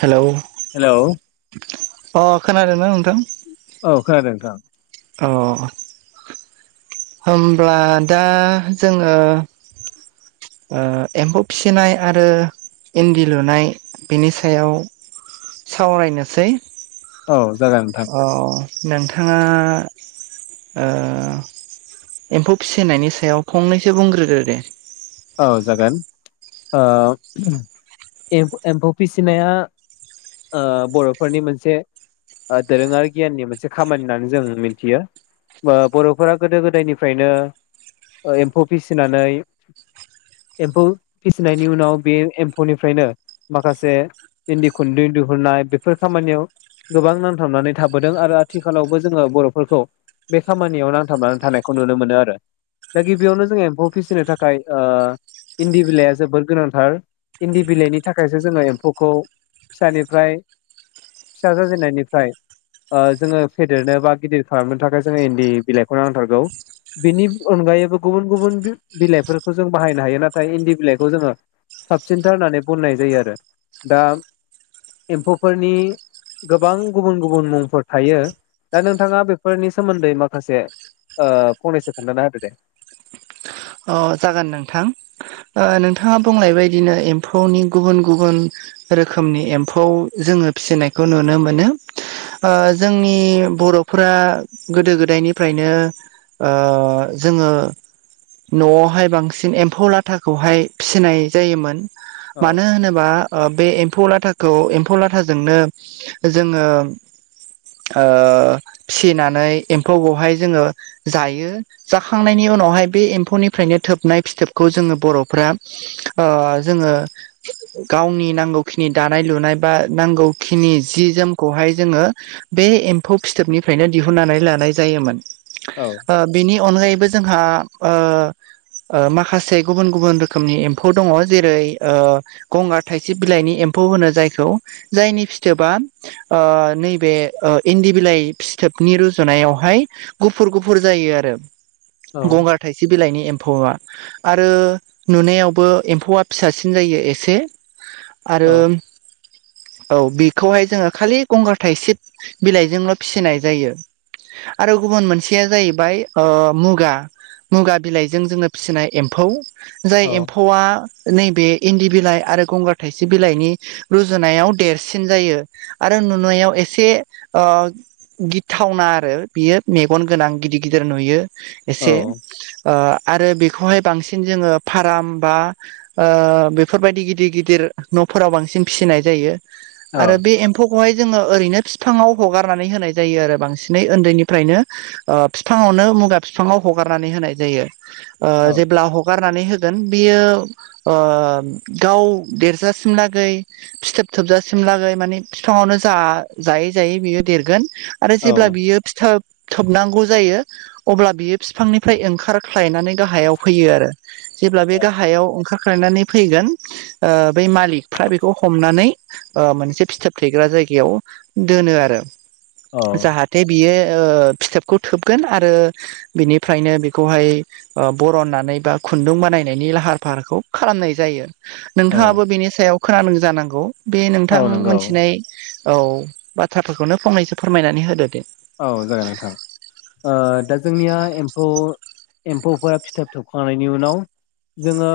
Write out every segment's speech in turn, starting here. Hello. Hello अ खोनादों ना नोंथां? औ खोनादों नोंथां। अ । होमब्ला दा जोंङो। एम्फौ फिसिनाय आरो इन्दि लुनाय बेनि सायाव। सावरायनोसै। औ जागोन नोंथां। अ नोंथाङा ओ एम्फौ फिसिनायनि सायाव फंनैसो बुंग्रोदो दे। औ जागोन ओ एम- एमफौ फिसिनाया ओ बर'फोरनि मोनसे दोरोङारि गियाननि मोनसे खामानि होननानै जोंङ मिथियो। बर'फोरा गोदो गोदायनिफ्रायनो एम्फौ फिसिनानै एम्फौ फिसिनायनि उनाव बे एम्फौनिफ्रायनो माखासे इन्दि खुन्दुं दिुहुनाय बेफोर खामानियाव‌ गोबां नांथाबनानै थाबोदों आरो आथिखालावबो जोङो बर'फोरखौ बे खामानियाव नांथाबनानै थानायखौ नुनो मोनो आरो दा गिबियावनो जोङो एम्फौ फिसिनो थाख खाय ओ इन्दि बिलाइया जोबोर गोनांथार इन्दि बिलाइनि थाखायसो जोङो एम्फौखौ फिसानिफ्राय फिसा जाजेननायनिफ्राय ओ जोङो फेदेरनो बा गिदिर खालामनो थाखाय जोङो इन्दि बिलाइखौ नांथारगौ बिनि अनगायैबो गुबुन गुबुन बिलाइफोरखौ जों बाहायनो हायो नाथाय इन्दि बिलाइखौ जोङो साबसिनथार होननानै बननाय जायो आरो दा एम्फौफोरनि गोबां गुबुन गुबुन मुंफोर थायो दा नोंथाङा बेफोरनि सोमोन्दै माखासे ओ फंनैसो खोनथाना होदो दे। अ जागोन नोंथां ओ नोंथाङा बुंनाय बदिनो एम्फौनि गुबुन गुबुन रोखोमनि एम्फौ जो जोङो फिसिनायखौ नुनो मोनो ओ जोंनि बर'फोरा गोदो गोदायनिफ्रायनो ओ जोङो न'आवहाय बांसिन एम्फौ लाथाखौहाय फिसिनाय जायोमोन औ मानो होनोबा बे एम्फौ लाथाखौ एम्फौ लाथाजोंनो जोङो ओ फिनानै एम्फौ खौहाय बेवहाय जोङो जायो जाखांनायनि उनावहाय बे एम म्फौनिफ्रायनो थोबनाय फिथोबखौ जोङो बर'फ्रा ओ जोङो गावनि नि नांगौ खिनि‌दानाय लुनाय बा नांगौ खिनि जि जोमखौहाय जोङो बे एम्फौ फिथोबनिफ्रायनो दिहुननानै लानाय जायोमोन। औ ओ बेनि अनगायैबो जोंहा ओ ओ माखासे गुबुन गुबुन रोखोमनि एम्फौ दङ' जेरै ओ गंगार थाइसे बिलाइनि ए एम्फौ होनो जायखौ जायनि फिथोबा नैब ओ इन्दि बिलाइ फिथो बनि रुजुनायावहाय गुफुर गुफुर जायो आरो। औ गंगार थाइसे बिलाइनि एम्फौआ आरो नुनायावबो एम्फौआ फिसासिन जायो एसे औ आरो औ बेखौहाय जोङो खालि गंगार थाइ सिब बिलाइजोंल' फिसिनाय जायो। आरो गुबुन मोनसेया जाहैबाय ओ मुगा मुगा बिलाइजों जोङो फिसिनाय एम्फौ जाय औ एम्फौआ नैबे इन्दि बिलाइ आरो गंगार थाइसिब बिलाइनि रुजुनायाव देरसिन जायो आरो नुनायाव ए एसे ओ गिथावना आरो बियो मेगन गोनां गिदिर गिदिर नुयो। औ एसे ओ आरो बेखौहाय बांसिन जोङो फाराम बा ओ बेफोरबायदि गिदिर गिदिर न'फोराव बांसिन फिसिनाय जायो औ आरो बे एम्फौ खौहाय जोङो ओरैनो फिफाङाव हागारनानै होनाय जायो बांसिनै ओनदैनिफ्रायनो ओ फिफांआव नो मुगा फिफाङाव हगारनानै होनाय जायो ओ औ जेब्ला हगारनानै गोन बियो ओ गाव देरजासिमलागै फिथोब थोबजासिम लागै माने बिफाङावनो जा जायै जायै बियो देरगोन आरो जेब्ला औ बियो फिथोब थोबनांगौ जायो अब्ला बियो फिफांनि फ्राय ओंखारख्लायनानै गाहायाव फैयो आरो। जेब्ला बे गाहायाव ओंखारख्लायनानै फैगोन ओ बै मालिखफ्रा बेखौ हमनानै ओ मोनसे फिथोफ थैग्रा जायगायाव दोनो आरो। औ जाहाथे बियो ओ फिथोफखौ थोबगोन आरो बिनि फ्रायनो बेखौहाय बरननानै बा खुन्दुं बानायनायनि लाहार फाहारखौ खालामनाय जायो। औ नोंथाङाबो बेनि सायाव खोनादों जानांगौ बे नोंथां औ नंगौ मोनथिनाय औ बाथ्राफोरखौनो फंनैसो फोरमायनानै होदो दे। औ जागोन नोंथां ओ दा जोंनिया एम्फौ एम्फौफोरा फिथोब थोबखांनायनि उनाव जोङो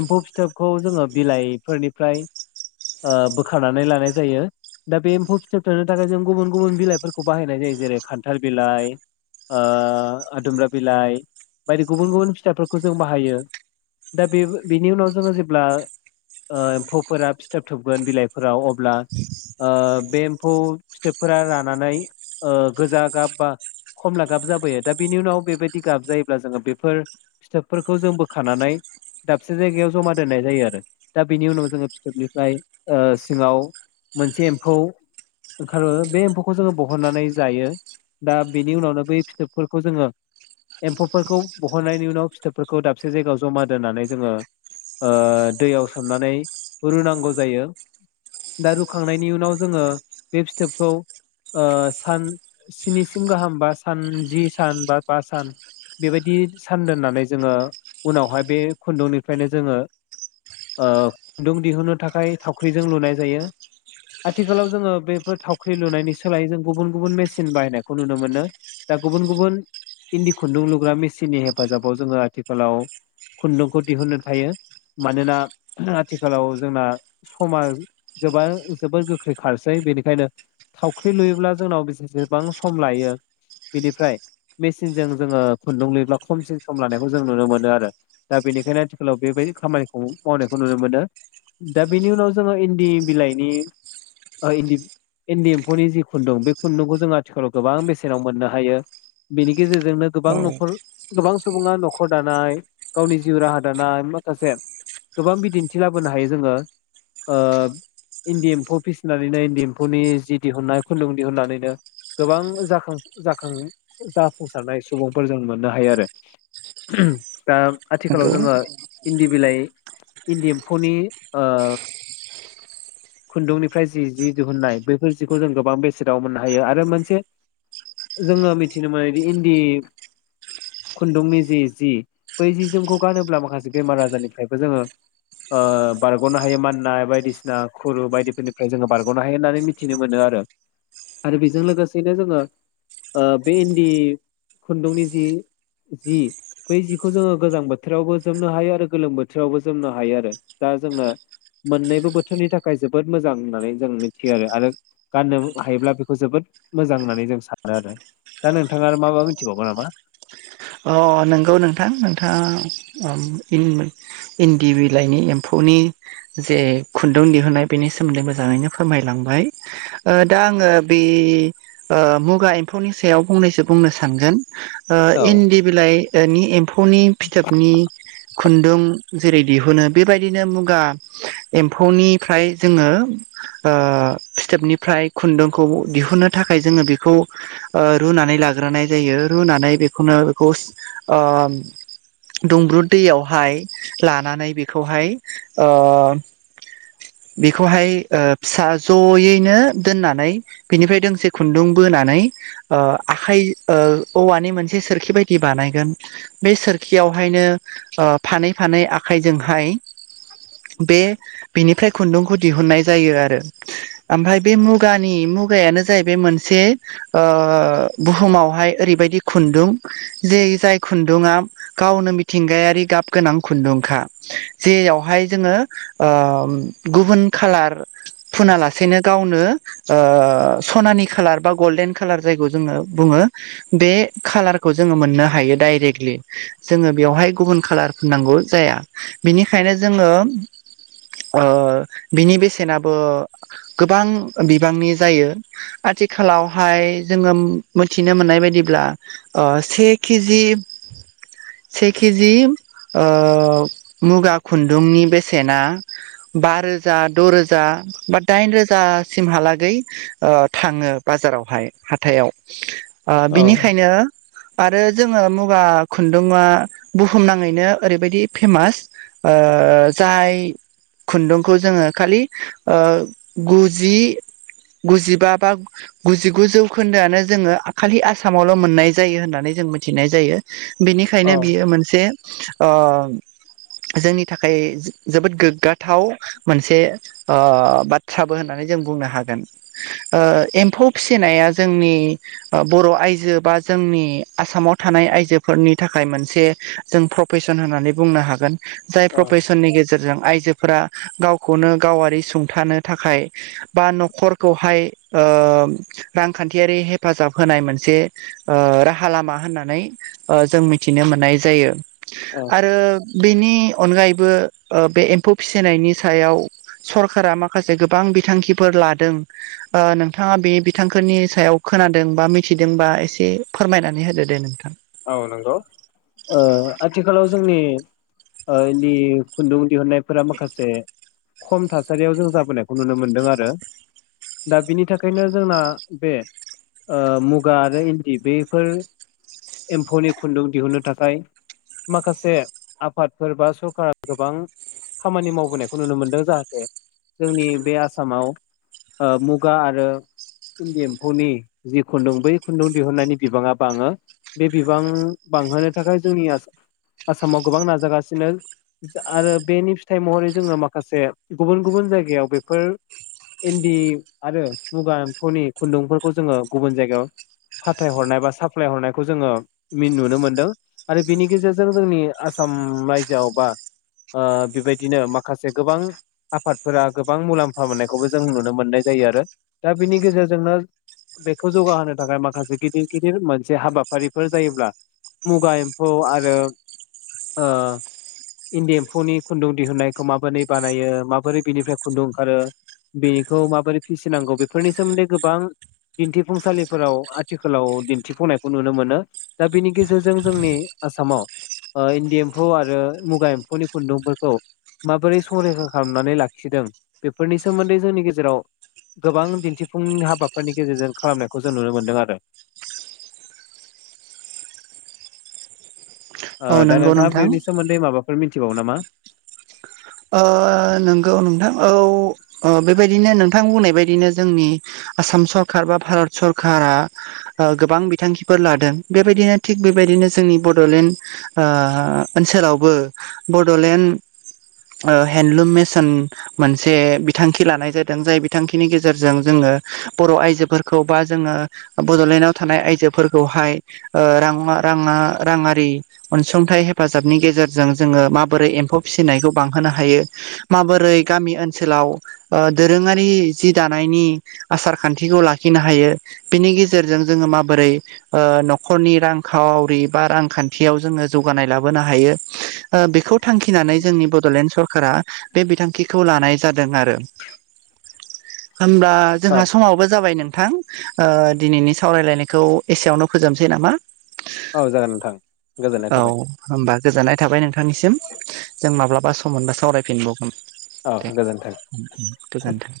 एम्फौ फिथोबखौ जोङो बिलाइफोरनिफ्राय ओ बोखारनानै लानाय जायो दा बे एम्फौ फिथोब थोबनो थाखाय जों गुबुन गुबुन बिलाइफोर खौ बाहायनाय जायो जेरै खान्थाल बिलाइ ओ आदुमब्रा बिलाइ बायदि गुबुन गुबुन फिथाफोरखौ जों बाहायो दा बेबो बेनि उनाव जोङो जेब्ला ओ एम्फौफोरा फिथोब थोबगोन बिलाइफोराव अब्ला ओ बे एम्फौ फिथोबफोरा रानानै ओ गोजा गाब बा खमला गाब जाबोयो दा बिनि उनाव बेबायदि गाब जायोब्ला जोङो बेफोर फिथोबफोरखौ जों बोखानानै दाबसे जायगायाव जमा दोननाय जायो आरो दा बिनि उनाव जोङो फिथोबनिफ्राय सिङाव मोनसे एम्फौ ओंखारो बे एम्फौखौ जोङो बह हननानै जायो दा बेनि उनावनो बै फिथोबफोरखौ जोङो एम्फौफोरखौ बहननायनि उनाव फिथोबफोरखौ दाबसे जायगायाव जमा दोननानै जोङो ओ दैयाव सोमनानै रुनांगौ जायो दा रुखांनायनि उनाव जोङो बे फिथोबखौ ओ सान स्निसिम गाहाम बा सान जि सान बा बा सान बेबायदि सान दोननानै जोङो उनावहाय बे खुन्दुंनिफ्रायनो जोङो ओ खुन्दुं दिहुनो थाखाय थावख्रिजों लुनाय जायो। आथिखालाव जोङो बेफोर थावख्रि लुनायनि सो सोलाय जों गुबुन गुबुन मेसिन बाहायनायखौ नुनो मोनो दा गुबुन गुबुन इन्दि खुन्दुं लुग्रा मेसिननि हेफाजाबाव जोङो आथिखालाव खुन्दुंखौ दिहुननो थायो। मानोना आथिखालाव जोंना समाज जोबा जोबोर गोख्रै खारसै बेनिखायनो थावख्रि लुयोब्ला जोंनाव बेसेबां सम लायो बेनिफ्राय मेचिनजों जोङो खुन्दुं लुयोब्ला खमसिन सम लानायखौ जों नुनो मोनो आरो दा बेनिखायनो आथिखालाव बेबाय दि खामानिखौ मावनायखौ नुनो मोनो दा बेनि उनाव जोङो इन्दि बिलाइनि ओ इन्दि इन्दि फौनि जि खुन्दुं बे खुन्दुंखौ जों आथिखालाव गोबां बेसेनाव मोननो हायो बिनि गेजेरजोंनो गोबां औ न'खर गोबां सुबुङा नखर दानाय गावनि जिउ राहा दानाय माखासे गोबां बिदिन्थि लाबोनो हायो जोङो ओ इन्दि एम्फौ फिसिनानैनो इन्दि एम्फौनि जि दिहुननाय खुन्दुं दिहुननानैनो गोबां जाखां जाखांफु जाफुंसारनाय सुबुंफोर जों मोननो हायो आरो। दा आथिखालाव नंगौ जोङो इन्दि बिलाइ इन्दि एम्फौनि ओ। खुन्दुंनिफ्राय जि जि दिहुननाय बै फोर जिखौ जों गोबां बेसेनाव मोननो हायो आरो मोनसे। जोङो मिथिनो मोनोदि इन्दि खुन्दुंनि जि जि बै जि जोमखौ गानोब्ला माखासे बेमार आजारनिफ्रायबो जोङो ओ बारगनो हायो माननाय बायदिसिना खुरु बायदिफोरनिफ्राय जोङो बारगनो हायो होननानै मिथ थिनो मोनो आरो आरो बेजों लोगोसेनो जोङो ओ बे इन्दि खुन्दुंनि जि जि बै जिखौ जोङो गोजां बोथोरावबो जोमनो हायो आरो गोलोम बोथोरावबो जोमनो हायो आरो । दा जोंनो मोननैबो बोथोरनि थाखाय जोबोद मोजां होननानै जों मिथियो आरो आरो गाननो हायोब्ला बेखौ जोबोद मोजां होननानै जों सानो आरो। दा नोंथाङा आरो मा माबा मिथिबावगौ नामा? अ अ नंगौ नोंथां । नोंथाङा अ इन इन्दि बिलाइनि एम्फौ नि जे खुन्दुं दिहुननाय बेनि सोमोन्दै मोजाङैनो फोरमायलांबाय ओ दा आङो ओ बे ओ मुगा एम्फौनि सायाव फंनैसो बुंनो सानगोन! ओ औ इन्दि बिलाइनि एम्फौनि फिथाबनि खुन्दुं जेरै दिहुनो बेबायदिनो मुगा एम्फौनिफ्राय जोङो ओ फिथोबनिफ्राय खुन्दुंखौ दिहुन्नो थाखाय जोङो बेखौ रुनानै ला- लाग्रोनाय जायो । रुनानै बेखौनो बेखौ ओ दुंब्रुद दैयावहाय लानानै बेखौहाय ओ - [inaudible] बेखौहाय फिसा जयैनो दोननानै बिनिफ्राय दोंसे खुन्दुं बोनानै ओ आखाइ ओ औवानि मोनसे सोरखि बायदि बानायगोन बे सोरखि खियावहायनो ओ फानै फानै आखाइजोंहाय बे बिनिफ्राय खुन्दुंखौ दिहुननाय जायो आरो। ओफ्राय बे मुगानि मुगायानो जाहैबाय मोनसे ओ बुहुमावहाय ओरैबायदि खुन्दुं जे जाय खुन्दुङा गावनो मिथिंगायारि गाब गोनां खुन्दुंखा। जेयावहाय जोङो ओ गुबुन खालार फुना लासेनो गावनो ओ सनानि खालार बा गल्डेन खालार जायखौ जोङो बुङो । बे खालारखौ जोङो मोननो हायो डायरेक्टलि। जोङो बेवहाय गुबुन कालार फोननांगौ जाया। बिनिखायनो जोङो ओ बिनि बेसेनाबो गोबां बिबांनि जायो । आरो आथिखालावहाय जोङो मिथिनो मोननाय बायदिब्ला ओ से केजि से केजि ओ मुगा खुन्दुंनि बेसेना बा रोजा द' रोजा बा दाइन रोजासिमहालागै ओ थाङो बा बाजारावहाय हाथायाव। औ हो आरो जोङो मुगा खुन्दुआ बुहुमनाङैनो ओरैबायदि फेमास ओ ओ जाय खुन्दुंखौ जोङो खालि गुजि गुजिबा बा गुजिगु जौखोन्दोआनो जोङो खालि आसाम आसामावल' मोननाय जायो होननानै जों मिथिनाय जायो। औ बिनिखायनो बियो मोनसे ओ [inaudible] जोंनि थाखाय जोबोद गोग्गाथाव मोनसे बाथ्राबो होननानै जों बुंनो हागोन। ओ एम्फौ फिसिनाया जोंनि ओ बर' आइजो- जो बा जोंनि आसामाव थानाय आइजोफोरनि थाखाय मोनसे जों प्र फेसन होनानै बुनो हागोन। जाय औ प्रफेसन‌नि गेजेरजों आइजो- फोरा गावखौनो गावारि सुंथानो थाखाय बा नखरखौहाय ओ ओ रांखान्थियारि हेफाजाब होनाय मोनसे ओ राहा लामा होननानै ओ जों मिथिनो मोननाय जायो। औ आरो बेनि अनगायैबो ओ बे एम्फौ फिसिनायनि सायाव सरकारा माखासे गोबां बिथांखिफोर लादों। ओ नोंथाङा बे बिथांखोनि सायाव खोनादों बा मिथिदोंबा एसे फोरमायनानै होदो दे? नोंथां। औ नोंगौ ओ आथिखालाव जोंनि ओ इन्दि खुन्दुं दिहुननायफोरा माखासे खम थासारियाव जों जाबोनायखौ नुनो मोनदों आरो दा बिनि थाखायनो जोंना बे ओ मुगा आरो इन्दि बेफोर एम्फौनि खुन्दुं दिहुन्नो थाखाय माखासे आफादफोर बा सरकारा गोबां खामानि मावबोनायखौ नुनो मोनदों जाहाथे जोंनि बे आसामाव ओ मुगा आरो इन्दि एम्फौनि जि खुन्दुं बै खुन्दुं दिहुननायनि बिबाङा बाङो बे बिबां बांहोनो थाखाय जोंनि आस-आसामाव गोबां नाजागासिनो आरो बेनि फिथाइ महरै जोंङो माखासे गुबुन गुबुन जायगायाव बेफोर इन्दि आरो मुगा एम्फौनि खुन्दुंफोरखौ जोंङो गुबुन जायगायाव फाथायहरनाय बा साप्लाय हरनाय खौ जोंङो नुनो मि मोनदों आरो बेनि गेजेरजों जोंनि आसाम रायजोआव बा ओ बेबायदिनो माखासे गोबां आफादफोरा गोबां मुलाम्फा मोननायखौबो जों नुनो मोननाय जा यो आरो दा बिनि गेजेरजोंनो बेखौ जौगाहोनो थाखाय माखासे गिदिर गिदिर मोनसे हाबा फारिफोर जायोब्ला मुगा एम्फौ आरो ओ इन्दि एम्फौनि खुन्दुं दिहुनायखौ माबोनै बानायो माबोरै बिनिफ्राय खुन्दुं ओंखारो बेनिखौ माबोरै फिसिनांगौ बेफोरनि सोमोन्दै गोबां दिन्थिफुंसालिफोराव आथिखालाव दिन्थिफुंनाय खौ नुनो मोनो दा बेनि गेजेरजों जोंनि आसामाव ओ इन्दि एम्फौ आरो मुगा एम्फौनि खुन्दुंफोरखौ माबोरै संरैखा खालामनानै लाखिदों बेफोरनि सोमोन्दै जोंनि गेजेराव गोबां दिन्थिफुं हाबाफोरनि गेजेरजों खालामनायखौ जों नुनो मोनदों आरो ओ औ दा नंगौ नोंथांङा नोंथां बेनि सोमोन्दै माबाफोर मिथिबावो नामा? ओ नोंगौ नोंथां औ ओ बेबायदिनो नोंथां बुंनाय बायदिनो जोंनि आसाम सरखार बा भारत सरखारा ओ गोबां बिथांखिफोर लादों बेबायदिनो थिग बेबा दिनो जोंनि बड'लेण्ड ओ ओनसोलावबो बड'लेण्ड [inaudible] ओ हेन्दलुम मेसन मोनसे बिथांखि लानाय जादों जाय बिथांखिनि गेजेरजों जोंङो बर' आइजोफोरखौ बा जोंङो बड'लेण्डआव थानाय आइजोफोरखौहाय ओ रां आर रांङा रांङारि अनसुंथाइ हेफाजाबनि गेजेरजों जोंङो माबोरै एम्फौ फिसिनायखौ बांहोनो हायो माबोरै गामि ओनसोलाव ओ दोंरोङारि जि दानायनि आसार खान्थिखौ लाखिनो हायो बिनि गेजेरजों जोंङो माबोरै ओ न'खरनि रां खा वरि बा रांखान्थियाव जोंङो जौगानाय लाबोनो हायो ओ बेखौ थांखिनानै जोंनि ब [unintelligible] सरखारा बे बिथांखिखौ लानाय जादों आरो होमब्ला औ जोंहा समाबो जाबाय नोंथां ओ दिनैनि सावरायलायनायखौ एसेयावनो फोजोबसै नामा? औ जागोन नोंथां गोजोननाय औ थाबाय होमबा गोजोननाय थाबाय नोंथांनिसिम जों माब्ला बा सम मोनबा सावरायफिनबावगोन औ दे गोजोन्थों। गोजोन्थों।